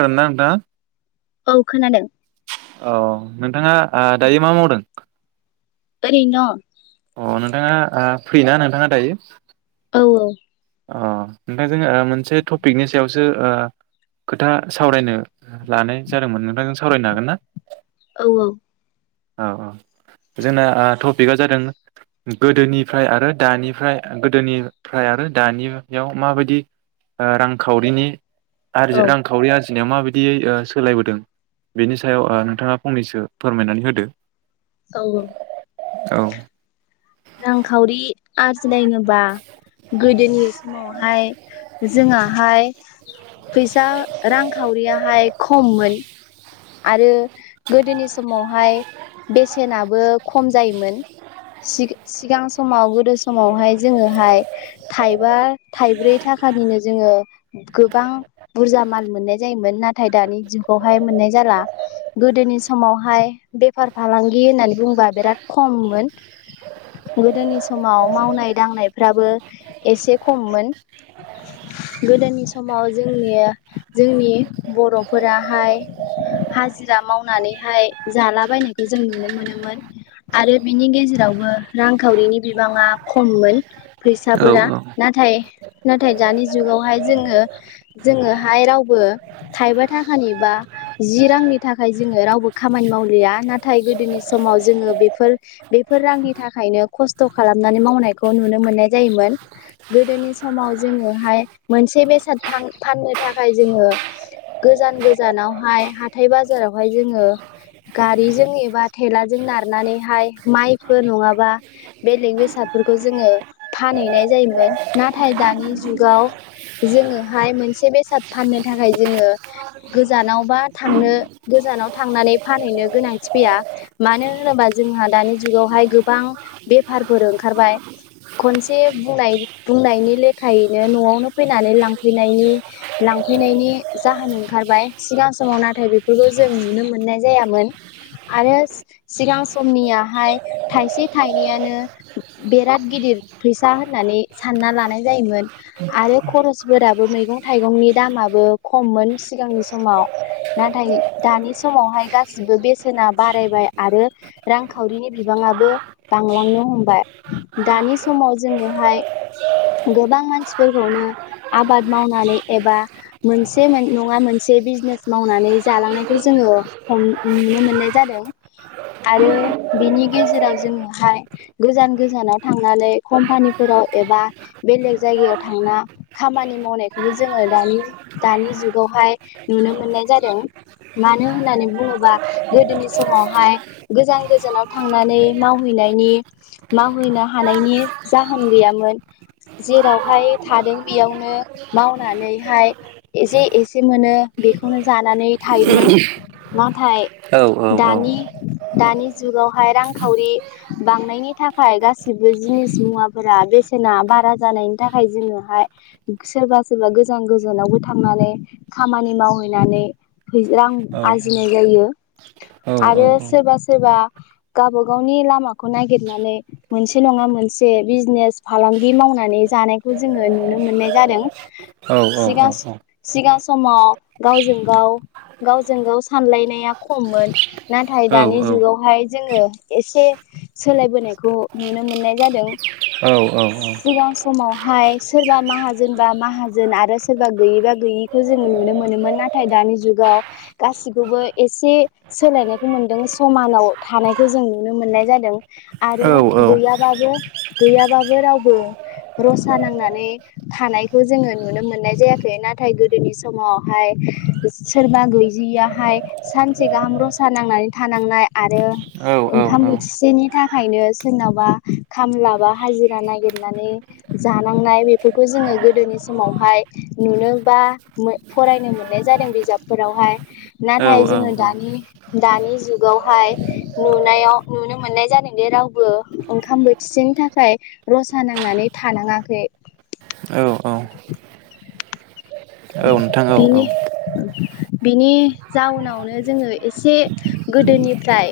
ओ ना नोंथा औ खोनादों। औ नोंथांआ ओ दायो मा मावदों? ओरैनो दङ'। अ नोंथाङा ओ फ्रि ना नोंथाङा दायो? दं औ अ नोंथांजों ओ मोनसे टपिकनि सायावसो ओ खोथा सावरायनो लानाय जादोंमोन नोंथांजों सावरायनो हागोन ना? औ औ औ औ जोंना ओ टपिकआ जादों गोदोनिफ्राय आरो दानिफ्राय गोदोनिफ्राय आरो दानियाव माबायदि ओ रांखावरिनि आरजि औ रांखावरि आरजि दिना माबायदियै ओ सोलायबोदों बेनि सायाव ओ नोंथाङा फंनैसो फोरमायनानै होदो। औ औ औ रांखावरि आरजिनाय होनोबा गोदोनि समावहाय जोंआहाय फैसा रांखावरियाहाय खममोन। आरो गोदोनि समावहाय बेसेनाबो खम जायोमोन सि-सिगां समाव गोदो समावहाय जोङोहाय थाइबा थाइब्रै थाखानिनो जोङो गोबां बुरजा माल मोननाय जायोमोन नाथाय दानि जुगावहाय मोननाय जाला गोदोनि समावहाय बेफार फालांगि होननानै बुंबा बिराद खममोन गोदोनि समाव मावनाय दांनायफ्राबो एसे खममोन गोदोनि समाव जोंनि जोंनि बर'फोराहाय हाजिरा मावनानैहाय जालाबायनायखौ जों नुनो मोनोमोन आरो बिनि गेजेरावबो रांखावरिनि बिबाङा खममोन। औ फैसाफोरा नाथाय नाथाय दानि जुगावहाय जोङो जोङोहाय रावबो थाइबा थाखानि बा जि रांनि थाखाय जोङो रावबो खामानि मावलिया नाथाय गोदोनि समाव जोङो बेफोर बेफोर रांनि थाखायनो खस्थ खालामनानै मावनायखौ नुनो मोननाय जायोमोन गोदोनि समाव जोङोहाय मोनसे बेसादां फान फाननो थाखाय जोङो गोजान गोजानावहाय हाथाय बाजारावहाय जोङो गारिजों एबा थेलाजों नारनानैहाय माइफोर नङाबा बेलेग बेसादफोरखौ जोङो फानहैनाय जायोमोन नाथाय दानि जुगाव जोङोहाय मोनसे बेसाद फाननो थाखाय जोङो गोजानावबा थांनो गोजानाव थांनानै फानहैनो गोनांथि फैया मानो होनोबा जोंहा दानि जुगावहाय गोबां बेफारफोर ओंखारबाय खनसे बुंनाय बुंनायनि लेखायैनो नआवनो फैनानै लांफैनायनि लांफैनायनि जाहोन ओंखारबाय सिगां समाव नाथाय बेफोरखौ जों नुनो मोननाय जायामोन आरो सिगां समनियाहाय थाइसे थाइनैयानो बिराद गिदिर फैसा होननानै सानना लानाय जायोमोन आरो खरसफोराबो मैगं थाइगंनि दामाबो खममोन सिगांनि समाव नाथाय दानि समावहाय गासिबो बेसेना बारायबाय आरो रांखावरिनि बिबाङाबो बांलांनो हमबाय दानि समाव जोङोहाय गोबां मानसिफोरखौनो आबाद मावनानै एबा मोनसे नङा मोनसे बिजनेस मावनानै जालांनायखौ जोङो हमनो नुनो मोननाय जादों आरो बिनि गेजेराव जोङोहाय गोजान गोजानाव थांनानै कम्पानिफोराव एबा बेलेग जायगायाव थांना खामानि मावनायखौबो जोङो दानि दानि जुगावहाय नुनो मोनो मोननाय जादों मानो होननानै बुङोबा गोदोनि समावहाय गोजान गोजानाव थांनानै मावहैनायनि मावहैनो हानायनि जाहोन गैयामोन जेरावहाय थादों बेयावनो मावनानैहाय एसेे एसे मोनो बेखौनो जानानै थायोमोन नाथाय औ औ दानि दानि जुगावहाय रांखावरि बांनायनि थाखाय गासिबो जिनिस मुवाफोरा बेसेना बारा जानायनि थाखाय जोङोहाय सोरबा सोरबा गोजान गोजानावबो थांनानै खामानि मावहैनानै रां औ आरजिनाय जायो औ आरो औ औ सोरबा सोरबा गावबा गावनि लामाखौ नागिरनानै मोनसे नङा मोनसे बिजनेस फालांगि मावनानै जानायखौ जोङो नुनो मोननाय जादों औ औ औ सिगां औ सिगां समाव गावजों गाव गावजों गाव सानलायनाया खममोन नाथाय दानि जुगावहाय जोङो एसे सोलायबोनायखौ नुनो मोननाय जादों औ औ औ सिगां समावहाय सोरबा माहाजोनबा माहाजोन आरो सोरबा गैयिबा गैयिखौ जो नुनो मोनो मोनोमोन नाथाय दानि जुगाव गासिखौबो एसे सोलायनायखौ मोनदों समानाव थानायखौ जों नुनो मोननाय जादों आरो औ गैयाबाबो गैयाबाबो रावबो रसा नांनानै थानायखौ जोङो नुनो मोननाय जायाखै नाथाय गोदोनि समाव हाय सोरबा गैयियाहाय सानसे गाहाम रसा नांनानै थानांनाय आरो ओंखाम बोथिसेनि थाखायनो सोरनबा खामला बा हाजिरा नागिरनानै जानांनाय बेफोरखौ जोङो गोदोनि समावहाय नुनोबा फरायनो मोननाय जादों बिजाबफोरावहाय नाथाय जोङो दानि दानि जुगावहाय नुनायाव नुनो मोननाय जादोंदि रावबो ओंखाम बोथिसेनि थाखाय रसा नांनानै थानाङाखै औ औ नोंथां औ औ बिनि बिनि जाउनावनो जोङो एसे गोदोनिफ्राय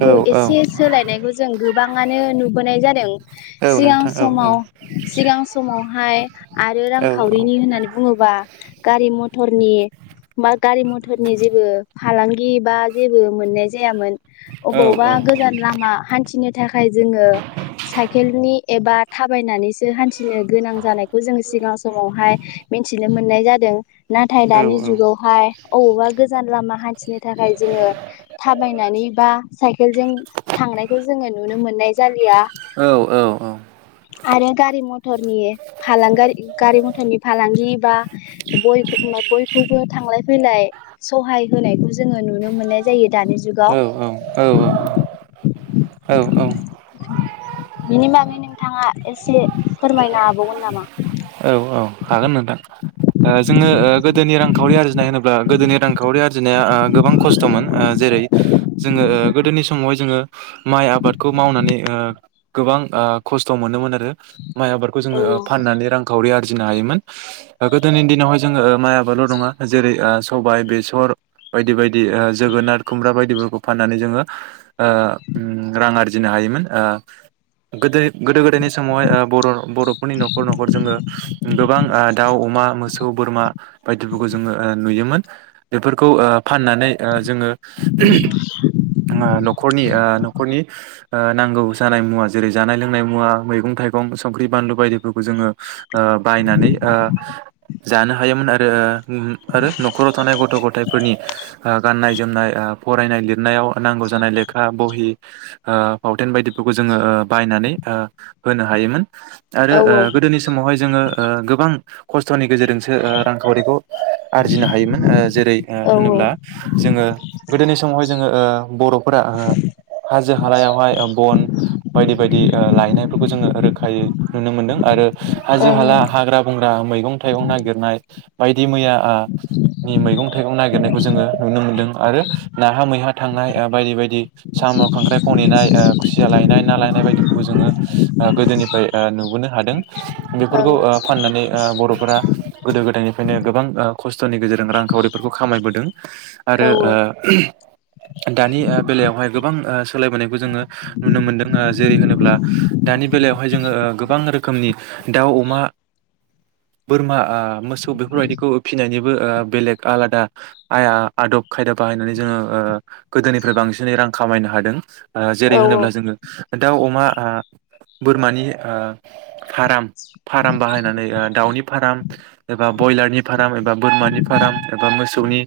औ औ एसे सोलायनायखौ जों गोबाङानो नुबोनाय जादों औ सिगां नोंथां औ समाव सिगां समावहाय आरो औ औ रांखावरिनि होननानै बुङो बा गारि मथरनि बा गारि मथरनि जेबो फालांगि बा जेबो मोननाय जायामोन अबावबा गोजान लामा हान्थिनो थाखाय जोङो साइकेलनि एबा थाबायनानैसो हान्थिनो गोनां जानायखौ जों सिगां समावहाय मिन थिनो मोननाय जादों नाथाय औ दानि जुगावहाय अबावबा गोजान लामा हान्थिनो थाखाय जोङो थाबायनानै बा साइकेलजों थांनायखौ जोङो नुनो मोननाय जालिया आरो गारि मथरनि फालां गारि गारि मथरनि फालांगि। बा बय बयखौबो थांलाय फैलाय सहाय होनायखौ जोङो नुनो मोननाय जायो दानि जुगाव। औ औ औ बिनि बागै नोंथाङा एसे फोरमायनो हाबावगोन नामा? औ हागोन। जोङो ओ गोदोनि रांखावरि आरजिनाय होनोब्ला गोदोनि खावरि आरजिनाया ओ गोबां खस्थमोन ओ जेरै जोङो गोदोनि समावहाय जोङो माइ आबादखौ मावनानै ओ गोबां ओ खस्थ मोनोमोन आरो। माइ आबादखौ औ जोङो फाननानै रांखावरि जिनो हायोमोन गोदोनि दिनावहाय जोङो माइ आबादल नङा जेरै ओ सबाइ बेसर बायदि बायदि ओ जोगोनार खुमब्रा बायदिफोरखौ फाननानै जोङो ओ रां आरजिनो हायोमोन ओ गोदो गोदो गोदायनि समावहाय ओ बर' बर'फोरनि नखर नखर जोङो गोबां ओ दाउ अमा मोसौ बोरमा बायदिफोरखौ जोङो ओ नुयोमोन बेफोरखौ ओ फाननानै ओ जोङो। खरनि ओ न'खरनि ओ नांगौ जानाय मुवा जेरै जानाय लोंनाय मुवा मैगं थाइगं संख्रि बानलु बायदिफोरखौ जोङो ओ बायनानै ओ जानो हायोमोन आरो आरो न'राव थानाय गथ' गथायफोरनि ओ गाननाय जोमनाय ओ फरायनाय लिरनायाव नांगौ जानाय लेखा बहि ओ फावथेन बायदिफोरखौ जोङो ओ बायनानै ओ होनो हायोमोन। आरो औ ओ गोदोनि समावहाय ओ गोबां खस्थ'नि गेजेरजोंसो ओ रांखावरिखौ आरजिनो हायोमोन ओ जेरै ओ होनोब्ला औ जोङो गोदोनि समावहाय जोङो ओ बर' फोरा ओ हाजो हालायावहाय बन बायदि बायदि ओ लायनायफोरखौ जोङो रोखायै नुनो मोन्दों आरो हाजो हाला हाग्रा बंग्रा मैगं थाइगं नागिरनाय दि मैया ओ मैगं थाइगं नागिरनाय खौ जोङो नुनो मोन्दों आरो नाहा मैहा थांनाय ओ बायदि बायदि। साम' खांख्राइ खनहैनाय ओ खुसिया लायनाय ना लायनाय बायदि जोङो ओ गोदोनिफ्राय ओ नुबोनो हादों। ओं बेफोरखौ ओ फाननानै ओ बर'फोरा गोदो गोदायनिफ्रायनो गोबां ओ खस्थ'नि गेजेरजों रांखावरिफोरखौ खामायबोदों। ओं औ आरो ओ दानि बेलायावहाय गो गोबां ओ सोलायबोनायखौ जोङो नुनो मोनदों जेरै होनोब्ला दानि बेलायावहाय जोङो गोबां रोखोमनि दाउ अमा बोरमा ओ मोसौ बेफोरबायदिखौ फिनायनिबो ओ बेलेग आलादा आइ आदब खायदा बाहायनानै जोङो ओ गोदोनिफ्राय बांसिनै रां खामायनो हादों। ओ जेरै औ होनोब्ला जोङो दाउ अमा ओ बोरमानि फाराम। फाराम बाहायनानै दाउनि फाराम। एबा ब्रयलारनि फार्म एबा बोरमानि फार्म एबा मोसौनि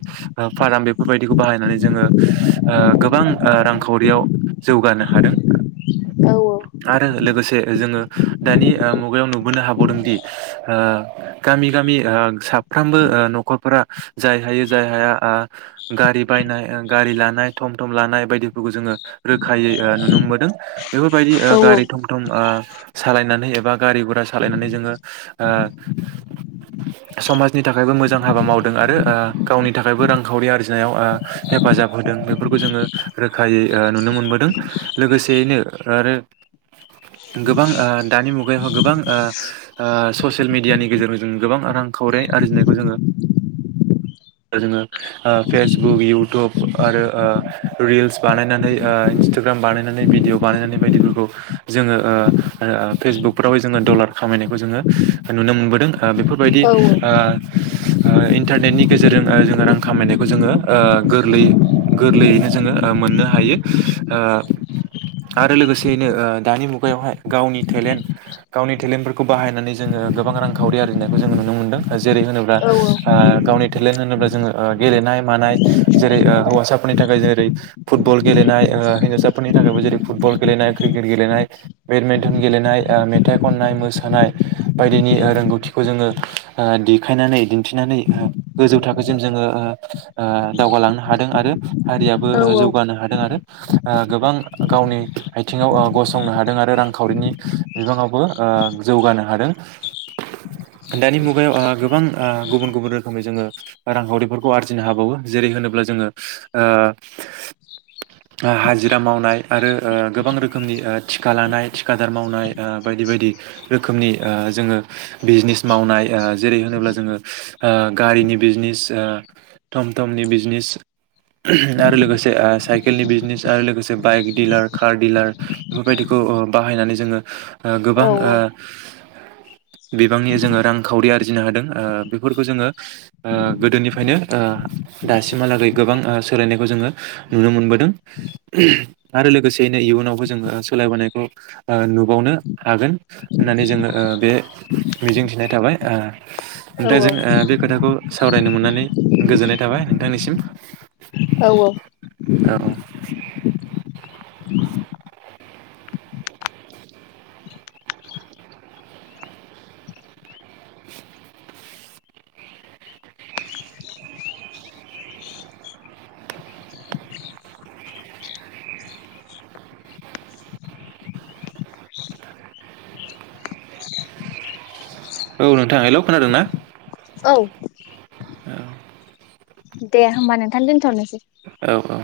फार्म बे फोरबायदिखौ बाहायनानै जोङो गोबां रांखावरियाव जौगानो हादों। औ आरो लोगोसे जोङो दानि मुगायाव नु बोनो हाबावदोंदि, गामि गामि साफ्रोमबो न'खरफोरा जाय हाय जाय हाया गारि बायनाय गारि लानाय थम थम लानाय बायदिफोरखौ जोङो रोखायै नुनो मोनदों। बेफोरबायदि औ गारि थम थम अ सालायनानै एबा गारि गुरा सालायनानै जोङो, समाजनि थाखायबो मोजां हाबा मावदों। आरो गावनि थाखायबो रांखावरि आरजिनायाव हेफाजाब होदों बेफोरखौ जोङो रोखायै नुनो मोनबोदों। लोगोसेयैनो आरो गोबां दानि मुगायाव गोबां अ अ ससियेल मेडियानि गेजेरजों जों गोबां रांखावरि आरजिनायखौ जोङो जोङो फेसबुक इउटुब आरो रिल्स बानायनानै इन्सटाग्राम बानायनानै भिडिअ बानायनानै बायदिफोरखौ जोङो अ अ फेसबुकफ्राव जोङो डलार खामायनायखौ जोङो नुनो मोनदों। फोरबायदि औ ओ-ओ इन्टारनेनि। गेजेरजों ओ जोङो रां खामायनायखौ जोङो ओ गोरलैयै गोरलैयैनो जोङो ओ मोननो हायो ओ आरो लोगोसेयैनो ओ दानि मुगायावहाय गावनि टेलेन्ट। गावनि टेलेन्टफोरखौ बाहायनानै जोङो गोबां रांखावरि आरजिनायखौ जों नुनो मोनदों। जेरै होनोब्ला औ ओ गावनि टेलेन्ट होनोब्ला जोङो ओ गेलेनाय मानाय जेरै- ओ हौवासाफोरनि थाखाय जेरै- फुटबल गेलेनाय ओ हिनजावसाफोरनि थाखायबो जेरै- फुटबल गेलेनाय क्रिकेट गेलेनाय बेडमिन्टन गेलेनाय ओ मेथाइ खननाय मोसानाय बायदिनि ओ रोंगौथिखौ जोङो ओ देखायनानै दिन्थिनानै ओ गोजौ थाखोसिम जोङो ओ-ओ दावगालांनो हादों आरो हारियाबो औ ओ औ जौगानो हादों आरो। ओ गोबां गावनि आयथिङाव ओ गसंनो हादों आरो रांखावरिनि बिबाङाव बो ओ जौगानो हादों दानि मुगायाव ओ गोबां ओ गुबुन-गुबुन रोखोमै जोङो रांखावरिफोरखौ आरजिनो हाबावो, जेरै- होनोब्ला जोङो ओ हाजिरा मावनाय आरो ओ गोबां रोखोमनि ओ थिका लानाय थिखादार मावनाय ओ। बायदि-बायदि रोखोमनि ओ जोङो बिजनेस मावनाय ओ जेरै- होनोब्ला जोङो ओ गारिनि बिजनेस, ओ थम थमनि बिजनेस, ओहोम आरो लोगोसे ओ साइकेलनि बिजनेस आरो लोगोसे बाइक डिलार, कार डिलार बेफोरबायदिखौ बाहायनानै जोङो। ओ औ औ गोबां ओ। बिबांनि जोङो रांखावरि आरजिनो हादों, ओ बेफोरखौ जोङो ओ गोदोनिफ्रायनो ओ दासिमहालागै गोबां ओ सोलायनायखौ जोङो नुनो मोनबोदों, आरो लोगोसेयैनो इयुनावबो जोङो सोलायबोनायखौ ओ नुबावनो। हागोन होननानै जोङो ओ बे मिजिंथिनाय थाबाय ओ नोंथांजों औ ओ बे खोथाखौ सावरायनो मोननानै गोजोननाय थाबाय नोंथांनिसिम। औ-औ। औ [unintelligible] औ नोंथा हेल' खोनादोंना? औ। औ। दे होमबा नोंथांनो दोनथ'नोसै। औ-औ।